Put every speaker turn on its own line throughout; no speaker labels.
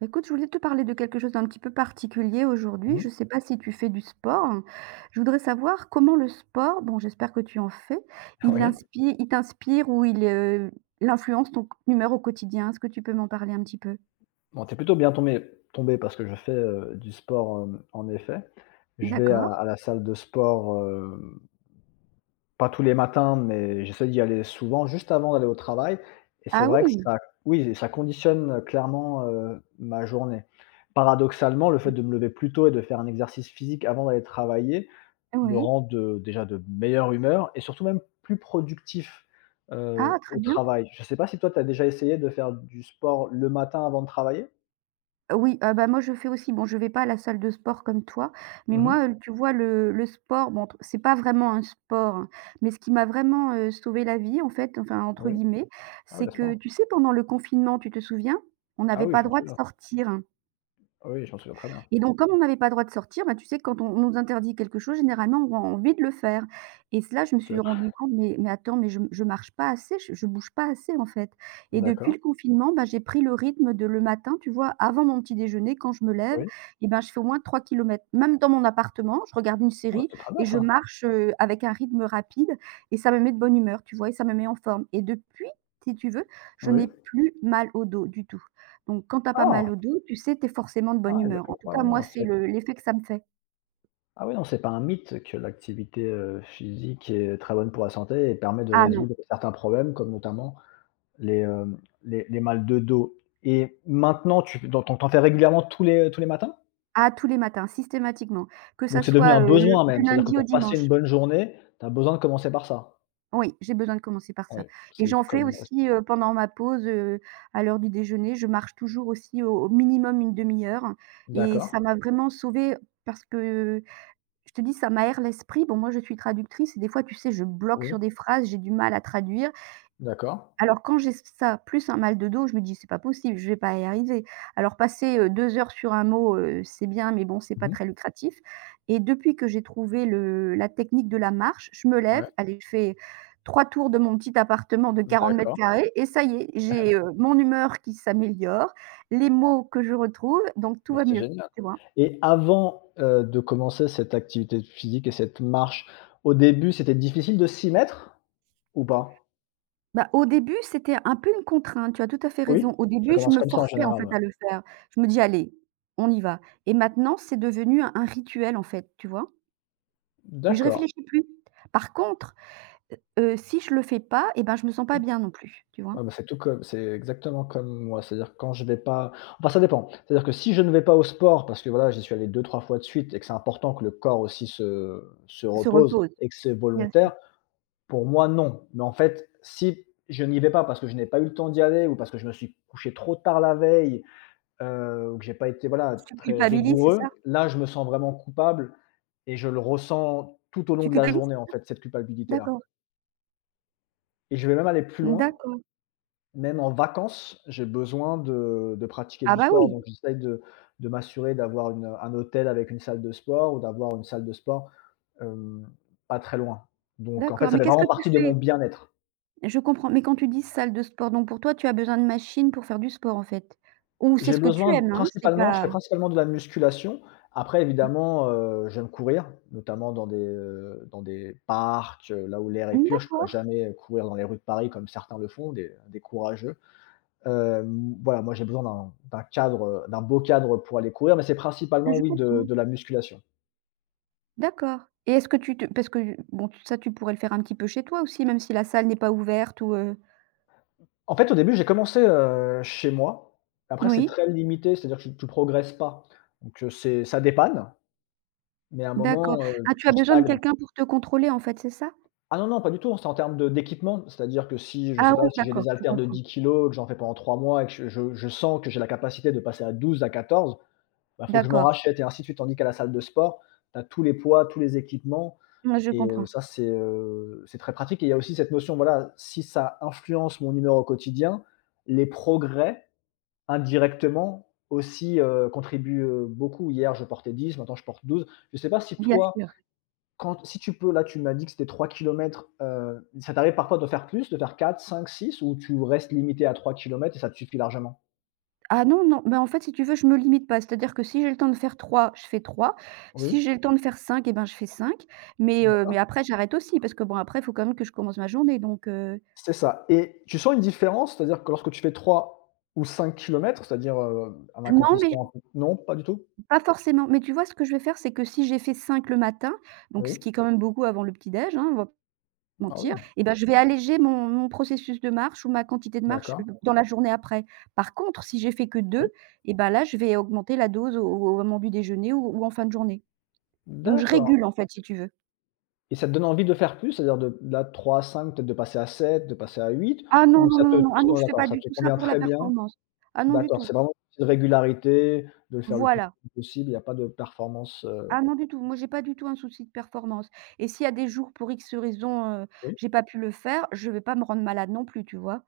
Bah, écoute, je voulais te parler de quelque chose d'un petit peu particulier aujourd'hui.
Mmh
Je ne sais pas si tu fais du sport. Je voudrais savoir comment le sport, bon, j'espère que tu en fais, il
Oui.
inspire, il t'inspire ou il il influence ton humeur au quotidien. Est-ce que tu peux m'en parler un petit peu?
Bon, t'es plutôt bien tombé parce que je fais, du sport, en effet. Je vais à
D'accord.
à la salle de sport, pas tous les matins, mais j'essaie d'y aller souvent juste avant d'aller au travail et c'est
Ah
vrai que
oui!
ça oui, ça conditionne, clairement, ma journée. Paradoxalement, le fait de me lever plus tôt et de faire un exercice physique avant d'aller travailler me
Oui.
rend de déjà de meilleure humeur et surtout même plus productif,
Ah, très
au
bien.
travail. Je ne sais pas si toi tu as déjà essayé de faire du sport le matin avant de travailler?
Oui, bah, moi, je fais aussi bon, je vais pas à la salle de sport comme toi, mais
Mmh mh.
moi, tu vois le sport, bon, entre c'est pas vraiment un sport, hein, mais ce qui m'a vraiment, «sauvé la vie» en fait, enfin, entre
Oui.
guillemets,
Ah oui,
c'est
à ce
que
point.
tu sais pendant le confinement, tu te souviens? On
Ah
n'avait
oui,
pas
je m'en
droit de
souviens.
sortir, hein.
Ah oui, je m'en souviens très bien.
Et donc comme on n'avait pas le droit de sortir, bah, tu sais, quand on nous interdit quelque chose, généralement, on a envie de le faire. Et cela, je me
C'est
suis rendue compte, mais attends, je marche pas assez, je bouge pas assez, en fait. Et depuis
D'accord,
le confinement, bah, j'ai pris le rythme de le matin, tu vois, avant mon petit déjeuner, quand je me lève
oui.
et ben, je fais au moins 3 kilomètres, même dans mon appartement, je regarde une
Ah,
série
c'était très bien
et je
ça.
marche, avec un rythme rapide et ça me met de bonne humeur, tu vois? Et ça me met en forme. Et depuis, si tu veux, je
Oui.
n'ai plus mal au dos du tout. Donc quand tu as pas
Ah!
mal au dos, tu sais, tu es forcément de
Ah
bonne
oui, bah,
humeur. En
comme
tout
quoi,
cas,
oui,
moi,
non,
c'est
c'est
le l'effet que ça me fait.
ah oui, non, c'est pas un mythe que l'activité, physique est très bonne pour la santé et permet de
Ah non,
résoudre certains problèmes comme notamment les, hem, les mal de dos. Et maintenant tu dans ton tu en fais régulièrement tous les matins?
ah tous les matins, systématiquement, que ça
Donc c'est devenu
soit,
un
le
besoin même,
du
c'est-à-dire que
lundi au
pour passer une
dimanche.
bonne journée, tu as besoin de commencer par ça?
Oui, j'ai besoin de commencer par
Oui,
ça et
c'est
j'en fais
comme ouais,
aussi, pendant ma pause, à l'heure du déjeuner. Je marche toujours aussi au minimum une demi heure et
d'accord,
ça m'a vraiment sauvée parce que je te dis, ça m'aère l'esprit. Bon, moi, je suis traductrice et des fois, tu sais, je bloque
oui,
sur des phrases, j'ai du mal à traduire.
d'accord.
Alors quand j'ai ça, plus un mal de dos, je me dis: «C'est pas possible, je vais pas y arriver». Alors passer, 2 heures sur un mot, c'est bien, mais bon, c'est
Mmh
pas
mh.
très lucratif et depuis que j'ai trouvé le la technique de la marche, je me lève,
Ouais.
allez, je fais 3 tours de mon petit appartement de 40
D'accord,
carrés et ça y est, j'ai, mon humeur qui s'améliore, les mots que je retrouve, donc tout
bah,
va
c'est
mieux,
génial.
tu vois?
Et avant, de commencer cette activité physique et cette marche, au début, c'était difficile de s'y mettre ou pas?
Bah, au début, c'était un peu une contrainte, tu as tout à fait
Oui?
raison. Au
Ça
début, je
commence
me
comme ça en
forçais en
général, ouais.
fait à le faire. Je me dis: «Allez, on y va» et maintenant, c'est devenu un rituel en fait, tu vois? Et je
D'accord.
réfléchis plus. Par contre, heu si je le fais pas et ben, je me sens pas bien non plus, tu vois?
Ah bah, c'est tout comme c'est exactement comme moi, c'est-à-dire que quand je vais pas, enfin ça dépend, c'est-à-dire que si je ne vais pas au sport parce que voilà, j'y suis allé deux trois fois de suite et que c'est important que le corps aussi se
Se
repose
repose,
et que c'est
bien sûr.
volontaire, pour moi non. Mais en fait, si je n'y vais pas parce que je n'ai pas eu le temps d'y aller ou parce que je me suis couché trop tard la veille, ou que j'ai pas été, voilà,
Tu
très
culpabilises, c'est
rigoureux.
ça?
Là, je me sens vraiment coupable et je le ressens tout au long
Tu
de la
culpabilises?
journée, en fait, cette culpabilité-là.
D'accord,
Et je vais même aller plus loin,
d'accord.
même en vacances, j'ai besoin de pratiquer
Ah
du
bah,
sport,
oui,
donc j'essaye de m'assurer d'avoir un hôtel avec une salle de sport ou d'avoir une salle de sport, hem, pas très loin. Donc en fait,
d'accord,
ça
mais
fait
qu'est-ce
vraiment
que tu
partie de mon
fais?
bien-être.
Je comprends, mais quand tu dis salle de sport, donc pour toi, tu as besoin de machines pour faire du sport en fait? Ou c'est ce que tu aimes, hein? C'est
Principalement, je
pas
fais principalement de la musculation. Après évidemment, j'aime courir, notamment dans des, dans des parcs, là où l'air est
mmh,
pur. Je ne pourrais
d'accord.
jamais courir dans les rues de Paris comme certains le font, des courageux. Voilà, moi j'ai besoin d'un cadre, d'un beau cadre pour aller courir, mais c'est
Ah
principalement,
je
oui, de
comprends,
de la musculation.
d'accord et est-ce que tu te parce que bon, ça tu pourrais le faire un petit peu chez toi aussi, même si la salle n'est pas ouverte ou
En fait, au début, j'ai commencé, chez moi. Après c'est
oui,
très limité, c'est-à-dire que tu progresses pas. Donc c'est, ça dépanne, mais à un
d'accord.
moment,
Ah tu
tu
as besoin de
stagnes.
quelqu'un pour te contrôler en fait, c'est ça?
Ah non, non, pas du tout, c'est en termes de d'équipement. C'est-à-dire que si, je
Ah
sais pas,
oui
si j'ai
d'accord,
des
je
haltères de
comprends.
10 kilos que j'en fais pendant 3 mois et que je sens que j'ai la capacité de passer à 12, à 14, bah, faut que je m'en
D'accord,
rachète et ainsi de suite. Tandis qu'à la salle de sport, tu as tous les poids, tous les équipements
ouais je
et
comprends,
ça c'est, c'est très pratique et il y a aussi cette notion, voilà, si ça influence mon humeur au quotidien, les progrès indirectement aussi, contribuent, beaucoup. Hier, je portais 10, maintenant je porte 12. Je sais pas si
bien
toi
sûr.
quand si tu peux, là, tu m'as dit que c'était 3 kilomètres. Ça t'arrive parfois de faire plus, de faire quatre, cinq, six, ou tu restes limité à 3 kilomètres et ça te suffit largement?
Ah non, non, mais en fait si tu veux je me limite pas, c'est-à-dire que si j'ai le temps de faire 3, je fais 3.
Oui.
Si j'ai le temps de faire 5, et ben je fais 5. Mais
Mmh. D'accord.
mais après j'arrête aussi parce que bon après il faut quand même que je commence ma journée donc
C'est ça et tu sens une différence? C'est-à-dire que lorsque tu fais 3 ou 5 kilomètres, c'est-à-dire, un
non mais
accomplissement un peu, non, pas du tout?
pas forcément, mais tu vois, ce que je vais faire, c'est que si j'ai fait 5 le matin, donc ce
Oui.
qui est quand même beaucoup avant le petit déj, hein, on va pas se
Ah
mentir,
oui.
et ben je vais alléger mon processus de marche ou ma quantité de marche,
D'accord.
dans la journée après. Par contre, si j'ai fait que
Oui.
deux, et ben là, je vais augmenter la dose au moment du déjeuner ou en fin de journée. Donc je
D'accord
régule, en fait, si tu veux.
et ça te donne envie de faire plus? C'est-à-dire de là, 3, à cinq, peut-être de passer à 7, de passer à 8,
Ah non,
ou
non,
ça te,
non, non, ah non,
oh
je fais
d'accord,
pas
ça
du
te
tout ça
convient
pour la
très bien?
performance. Ah non, du
D'accord, c'est
tout.
vraiment une régularité, de le faire le plus
Voilà.
possible, il y a pas de performance,
Ah non, du tout. Moi, j'ai pas du tout un souci de performance et s'il y a des jours, pour X raison,
oui,
j'ai pas pu le faire, je vais pas me rendre malade non plus, tu vois?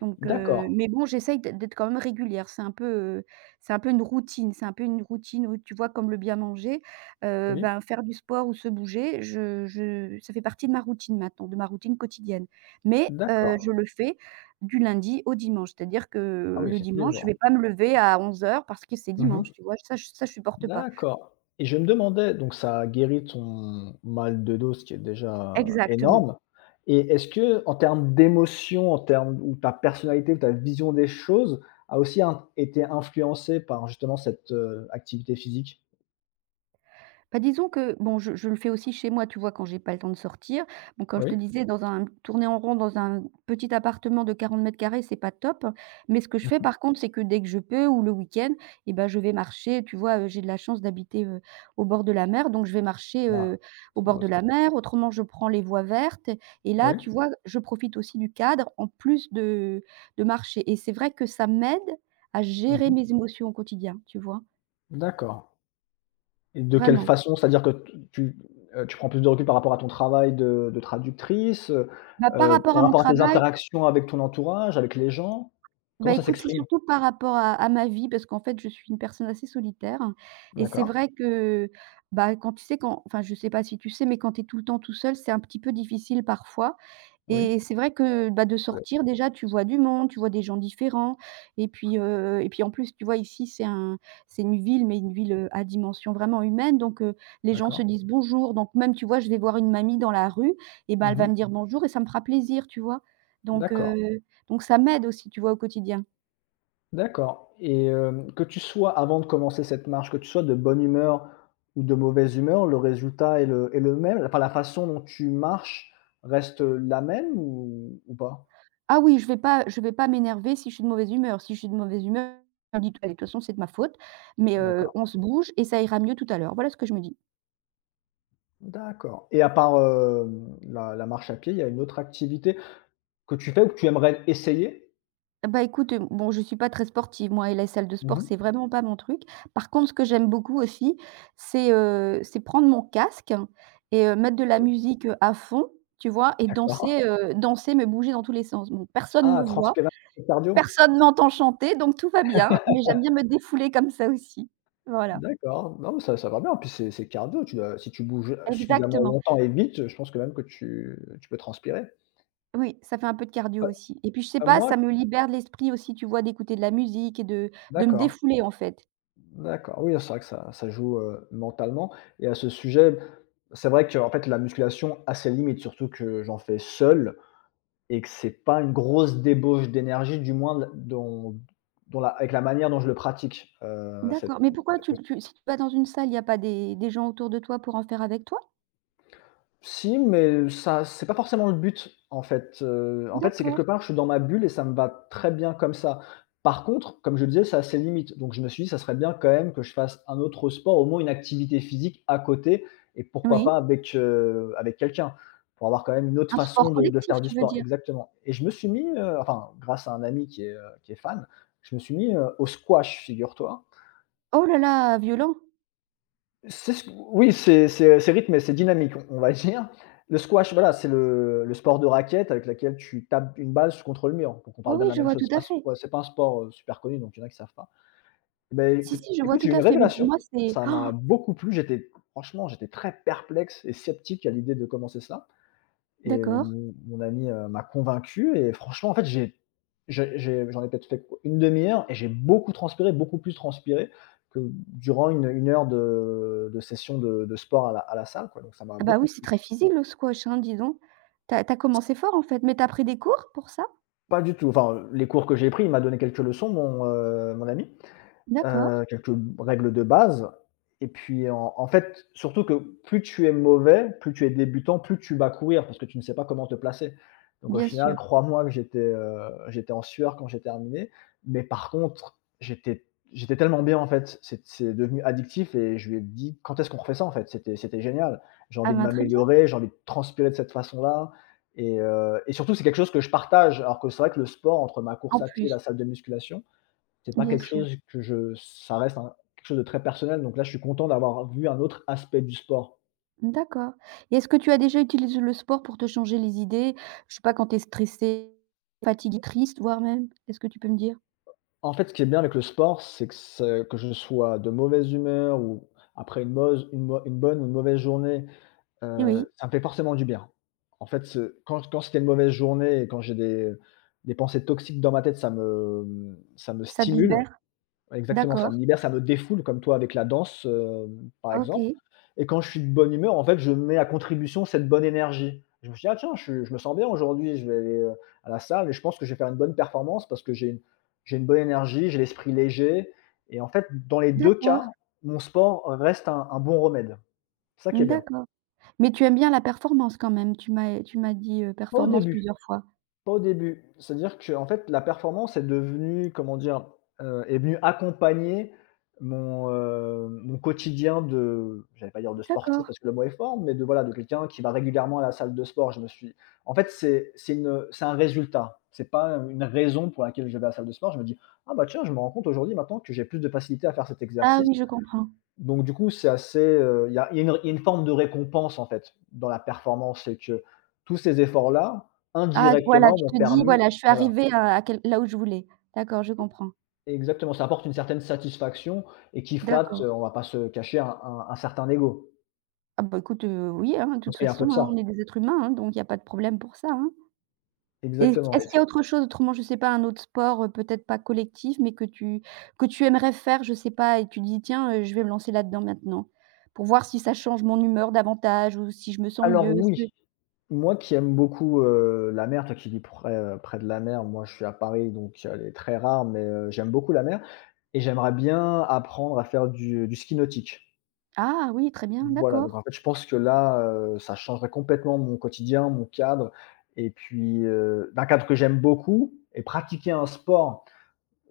Donc
d'accord,
mais bon, j'essaye d'être quand même régulière. C'est un peu une routine, c'est un peu une routine où tu vois comme le bien manger,
oui,
ben, faire du sport ou se bouger, je ça fait partie de ma routine maintenant, de ma routine quotidienne. Mais
d'accord.
je le fais du lundi au dimanche. C'est-à-dire
Ah
que
oui,
le
c'est tous les
dimanche, je
jours.
vais pas me lever à 11 heures parce que c'est
Mmh mh.
dimanche, tu vois? Ça, je supporte pas.
D'accord et je me demandais, donc ça a guéri ton mal de dos, ce qui est déjà
Exactement.
énorme. Et est-ce qu'en termes d'émotions, en termes ou ta personnalité ou ta vision des choses a aussi in été influencée par justement cette, activité physique?
Bah, disons que bon, je le fais aussi chez moi, tu vois, quand j'ai pas le temps de sortir. Bon, comme je te
Oui.
disais, dans un tourner en rond dans un petit appartement de 40 carrés, c'est pas top. Mais ce que je
Mmh
fais
mh.
par contre, c'est que dès que je peux ou le week-end et ben, je vais marcher. Tu vois, j'ai de la chance d'habiter, au bord de la mer, donc je vais marcher,
Ah,
au
c'est
bord
beau
de
ça.
la mer. Autrement, je prends les voies vertes et là,
Oui.
tu vois, je profite aussi du cadre en plus de marcher et c'est vrai que ça m'aide à
Mmh
gérer
mh.
mes émotions au quotidien, tu vois?
D'accord. Et de quelle
Vraiment.
façon? C'est-à-dire que tu prends plus de recul par rapport à ton travail de traductrice,
Bah, par rapport
par
à mon
rapport à tes
travail.
interactions avec ton entourage, avec les gens? Comment
Bah,
ça
écoute, c'est
s'exprime?
surtout par rapport à ma vie parce qu'en fait, je suis une personne assez solitaire hein. Et c'est
D'accord,
vrai que, bah, quand tu sais quand enfin, je sais pas si tu sais, mais quand tu es tout le temps tout seul, c'est un petit peu difficile parfois
oui,
et c'est vrai que, bah, de
heu,
sortir déjà, tu vois du monde, tu vois des gens différents et puis en plus, tu vois, ici, c'est un c'est une ville, mais une ville, à dimension vraiment humaine donc les gens se
d'accord.
disent bonjour donc même, tu vois, je vais voir une mamie dans la rue et ben, elle va
Mmh.
me dire bonjour et ça me fera plaisir, tu vois? Donc heu,
D'accord,
donc ça m'aide aussi, tu vois, au quotidien.
d'accord et que tu sois, avant de commencer cette marche, que tu sois de bonne humeur ou de mauvaise humeur, le résultat est le même? Enfin, la façon dont tu marches reste la même ou pas?
Ah oui, je vais pas m'énerver si je suis de mauvaise humeur. Si je suis de mauvaise humeur, je me dis: «Allez, de toute façon, c'est de ma faute, mais
D'accord.
on se bouge et ça ira mieux tout à l'heure». Voilà ce que je me dis.
D'accord et à part, la marche à pied, il y a une autre activité que tu fais ou que tu aimerais essayer?
Bah, écoute, bon, je suis pas très sportive, moi et la salle de sport,
Mmh.
c'est vraiment pas mon truc. Par contre, ce que j'aime beaucoup aussi, c'est prendre mon casque et mettre de la
Oui,
musique, à fond, tu vois? Et
ah! D'accord.
danser, danser, me bouger dans tous les sens. Bon, personne me
Ah,
voit,
transpiration cardio?
personne m'entend chanter, donc tout va bien, mais j'aime bien me défouler comme ça aussi. Voilà,
D'accord, non, mais ça va bien, puis c'est cardio, tu dois si tu bouges suffisamment
exactement.
longtemps et vite, je pense que même que tu peux transpirer.
Oui, ça fait un peu de cardio aussi et puis je sais pas,
Moi
ça me libère de l'esprit aussi, tu vois, d'écouter de la musique et de me
D'accord,
défouler, en fait.
d'accord, oui, c'est vrai que ça joue, mentalement et à ce sujet, c'est vrai que en fait, la musculation a ses limites, surtout que j'en fais seul. Et que c'est pas une grosse débauche d'énergie, du moins dont la avec la manière dont je le pratique, cette
D'accord, mais pourquoi tu
cette
tu si tu vas dans une salle, il y a pas des gens autour de toi pour en faire avec toi?
Si, mais ça c'est pas forcément le but, en fait, en fait, c'est
D'accord,
quelque part, je suis dans ma bulle et ça me va très bien comme ça. Par contre, comme je le disais, ça a ses limites, donc je me suis dit: «Ça serait bien quand même que je fasse un autre sport, au moins une activité physique à côté et pourquoi
oui.
pas avec, avec quelqu'un». Pour avoir quand même une autre
Un
façon
sport
de
collectif,
faire du
tu veux
sport,
dire?
exactement. Et je me suis mis, enfin grâce à un ami qui est fan, je me suis mis, au squash, figure-toi.
Oh là là, violent.
C'est ce Oui, c'est rythmé, c'est dynamique, on va dire. Le squash, voilà, c'est le sport de raquette avec laquelle tu tapes une balle contre le mur. Donc on
Oui,
parle bien de
oui,
la
je
même
vois
chose.
tout
C'est
à
pas
fait.
Ouais, c'est pas un sport, super connu, donc il y en a qui savent pas. Ben
Si,
écoute
si, je vois
écoute,
tout
j'ai eu une
à fait, mais pour
révélation,
moi, c'est
ça m'a
oh,
beaucoup plu, j'étais franchement, j'étais très perplexe et sceptique à l'idée de commencer ça. Et
d'accord.
mon ami, m'a convaincu et franchement, en fait, j'en ai peut-être fait qu une demi heure et j'ai beaucoup transpiré, beaucoup plus transpiré que durant une heure de session de sport à la salle, quoi, donc ça m'a
Ah bah
beaucoup
oui, c'est
plu.
très physique le squash, hein, dis donc. Tu as commencé fort en fait, mais tu as pris des cours pour ça?
Pas du tout, enfin, les cours que j'ai pris, il m'a donné quelques leçons, mon ami.
D'accord,
Quelques règles de base et puis en fait, surtout que plus tu es mauvais, plus tu es débutant, plus tu vas courir parce que tu ne sais pas comment te placer. Donc au
bien sûr.
final, crois-moi que j'étais en sueur quand j'ai terminé, mais par contre, j'étais tellement bien en fait, c'est devenu addictif et je lui ai dit: «Quand est-ce qu'on refait ça en fait? C'était génial. J'ai
Ah
envie de
ben, très bien,
m'améliorer, j'ai envie de transpirer de cette façon-là». Et surtout c'est quelque chose que je partage alors que c'est vrai que le sport entre ma course
en
à pied et la
plus,
salle de musculation, c'est pas
bien
quelque
sûr.
chose que je ça reste un, quelque chose de très personnel, donc là, je suis content d'avoir vu un autre aspect du sport.
D'accord et est-ce que tu as déjà utilisé le sport pour te changer les idées? Je sais pas, quand tu es stressé, fatigué, triste, voire même? Est ce que tu peux me dire?
En fait, ce qui est bien avec le sport, c'est que ce que je sois de mauvaise humeur ou après une bonne ou une mauvaise journée,
Oui,
ça me fait forcément du bien. En fait, ce quand quand c'était une mauvaise journée et quand j'ai des pensées toxiques dans ma tête, ça me
ça te
stimule.
libère?
Exactement, ça
D'accord,
me libère, ça me défoule comme toi avec la danse, par exemple.
OK,
Et quand je suis de bonne humeur, en fait, je mets à contribution cette bonne énergie. Je me dis: «Ah tiens, je me sens bien aujourd'hui, je vais aller, à la salle et je pense que je vais faire une bonne performance parce que j'ai une bonne énergie, j'ai l'esprit léger» et en fait, dans les deux cas,
d'accord,
mon sport reste un bon remède. C'est ça qui est bien.
d'accord. Mais tu aimes bien la performance quand même? Tu m'as dit,
Pas au
performance
début.
plusieurs fois.
Pas au début. C'est-à-dire que en fait, la performance est devenue, comment dire, est venue accompagner mon quotidien de j'allais pas dire de sportif
D'accord.
parce que le mot est fort, mais de voilà, de quelqu'un qui va régulièrement à la salle de sport. Je me suis en fait, c'est un résultat. C'est pas une raison pour laquelle je vais à la salle de sport. Je me dis: «Ah bah tiens, je me rends compte aujourd'hui maintenant que j'ai plus de facilité à faire cet
Ah
exercice».
oui, je comprends.
Donc du coup, c'est assez, il y a une forme de récompense, en fait, dans la performance. C'est que tous ces efforts-là,
Ah voilà,
indirectement,
tu
m'ont
te dis:
permis
«Voilà, je suis
voilà,
arrivée à quel là où je voulais». D'accord, je comprends.
exactement, ça apporte une certaine satisfaction et qui flatte,
D'accord.
on va pas se cacher, un certain ego.
Ah bah, écoute, oui, hein, de
Parce
toute
qu'il y a un peu de
façon, hein,
ça.
on est des êtres humains, hein, donc il y a pas de problème pour ça, hein. Et est-ce
Exactement et
est-ce qu'il y
puis
a autre chose, autrement, je sais pas, un autre sport, peut-être pas collectif, mais que tu aimerais faire, je sais pas et tu dis: «Tiens, je vais me lancer là-dedans maintenant, pour voir si ça change mon humeur davantage ou si je me sens
alors
mieux». Est-ce
oui,
que
moi qui aime beaucoup, la mer, toi qui vis près de la mer, moi je suis à Paris, donc elle est très rare, mais j'aime beaucoup la mer et j'aimerais bien apprendre à faire du ski nautique.
ah oui, très bien,
Voilà, donc
d'accord.
en fait, je pense que là, ça changerait complètement mon quotidien, mon cadre et puis, d'un cadre que j'aime beaucoup et pratiquer un sport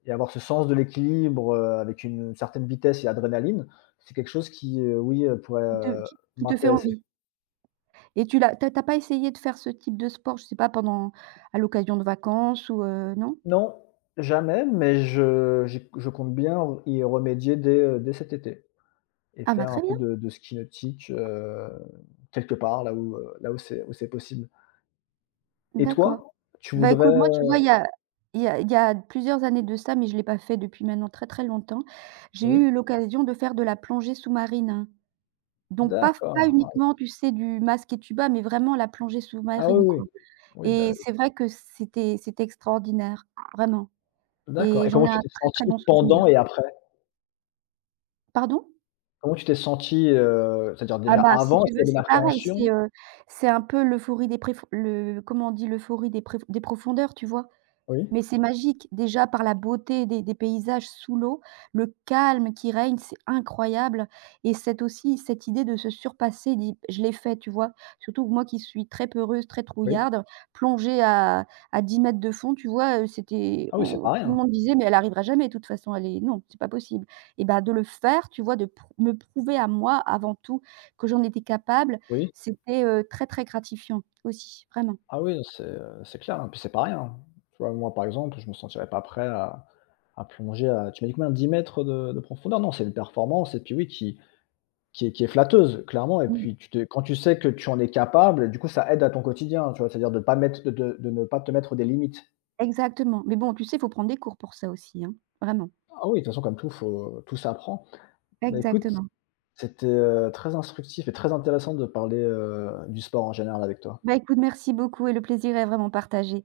et avoir ce sens de l'équilibre, avec une certaine vitesse et adrénaline, c'est quelque chose qui, oui, pourrait,
Qui te qui te fait
m'intéresser.
envie? Et tu l'as t'as as pas essayé de faire ce type de sport, je sais pas, pendant à l'occasion de vacances ou non?
Non, jamais, mais je compte bien y remédier dès, dès cet été et
Ah bah,
faire un
très
peu
bien,
de ski nautique, quelque part là où c'est possible et
d'accord.
toi? Tu
Bah,
voudrais,
écoute, moi, tu vois, il y a il y a plusieurs années de ça, mais je l'ai pas fait depuis maintenant très, très longtemps. J'ai
oui?
eu l'occasion de faire de la plongée sous-marine. Donc pas
D'accord. Ah
uniquement,
oui.
tu sais, du masque et tuba, mais vraiment la plongée
Ah oui,
sous-marine,
oui.
quoi.
Oui,
Et c'est vrai que c'était extraordinaire, vraiment.
d'accord
Et
et
j'en
comment
ai
tu
un
t'es
très, très
sentie
bon
pendant
souvenir.
et après?
Pardon?
Comment tu t'es sentie, c'est-à-dire
Ah
déjà
bah, si
avant, est-ce
tu veux,
qu'il y avait de
c'est pareil,
l'appréhension?
c'est un peu l'euphorie des préf le comment on dit? L'euphorie des préf des profondeurs, tu vois?
Oui,
Mais c'est magique, déjà par la beauté des paysages sous l'eau, le calme qui règne, c'est incroyable et cette aussi cette idée de se surpasser, dit: «Je l'ai fait», tu vois? Surtout que moi qui suis très peureuse, très
oui.
trouillarde, plongée à 10 mètres de fond, tu vois, c'était
Ah oui, c'est
on
pas
tout le
rien.
monde disait: «Mais elle arrivera jamais de toute façon, elle est non, c'est pas possible» et ben de le faire, tu vois, de prou me prouver à moi, avant tout, que j'en étais capable,
Oui.
c'était, très, très gratifiant aussi, vraiment.
Ah oui, c'est clair, hein, puis c'est pas rien. Tu vois, moi, par exemple, je me sentirais pas prêt à plonger à tu m'as dit combien? 10 m de profondeur? Non, c'est une performance et puis oui, qui est flatteuse, clairement et
Mmh.
puis tu te quand tu sais que tu en es capable, du coup, ça aide à ton quotidien, tu vois? C'est-à-dire de pas mettre de ne pas te mettre des limites.
Exactement, mais bon, tu sais, il faut prendre des cours pour ça aussi, hein, vraiment.
Ah oui, de toute façon, comme tout, faut tout s'apprend. Bah, écoute,
Exactement.
c'était, très instructif et très intéressant de parler, du sport en général avec toi.
Bah, écoute, merci beaucoup et le plaisir est vraiment partagé.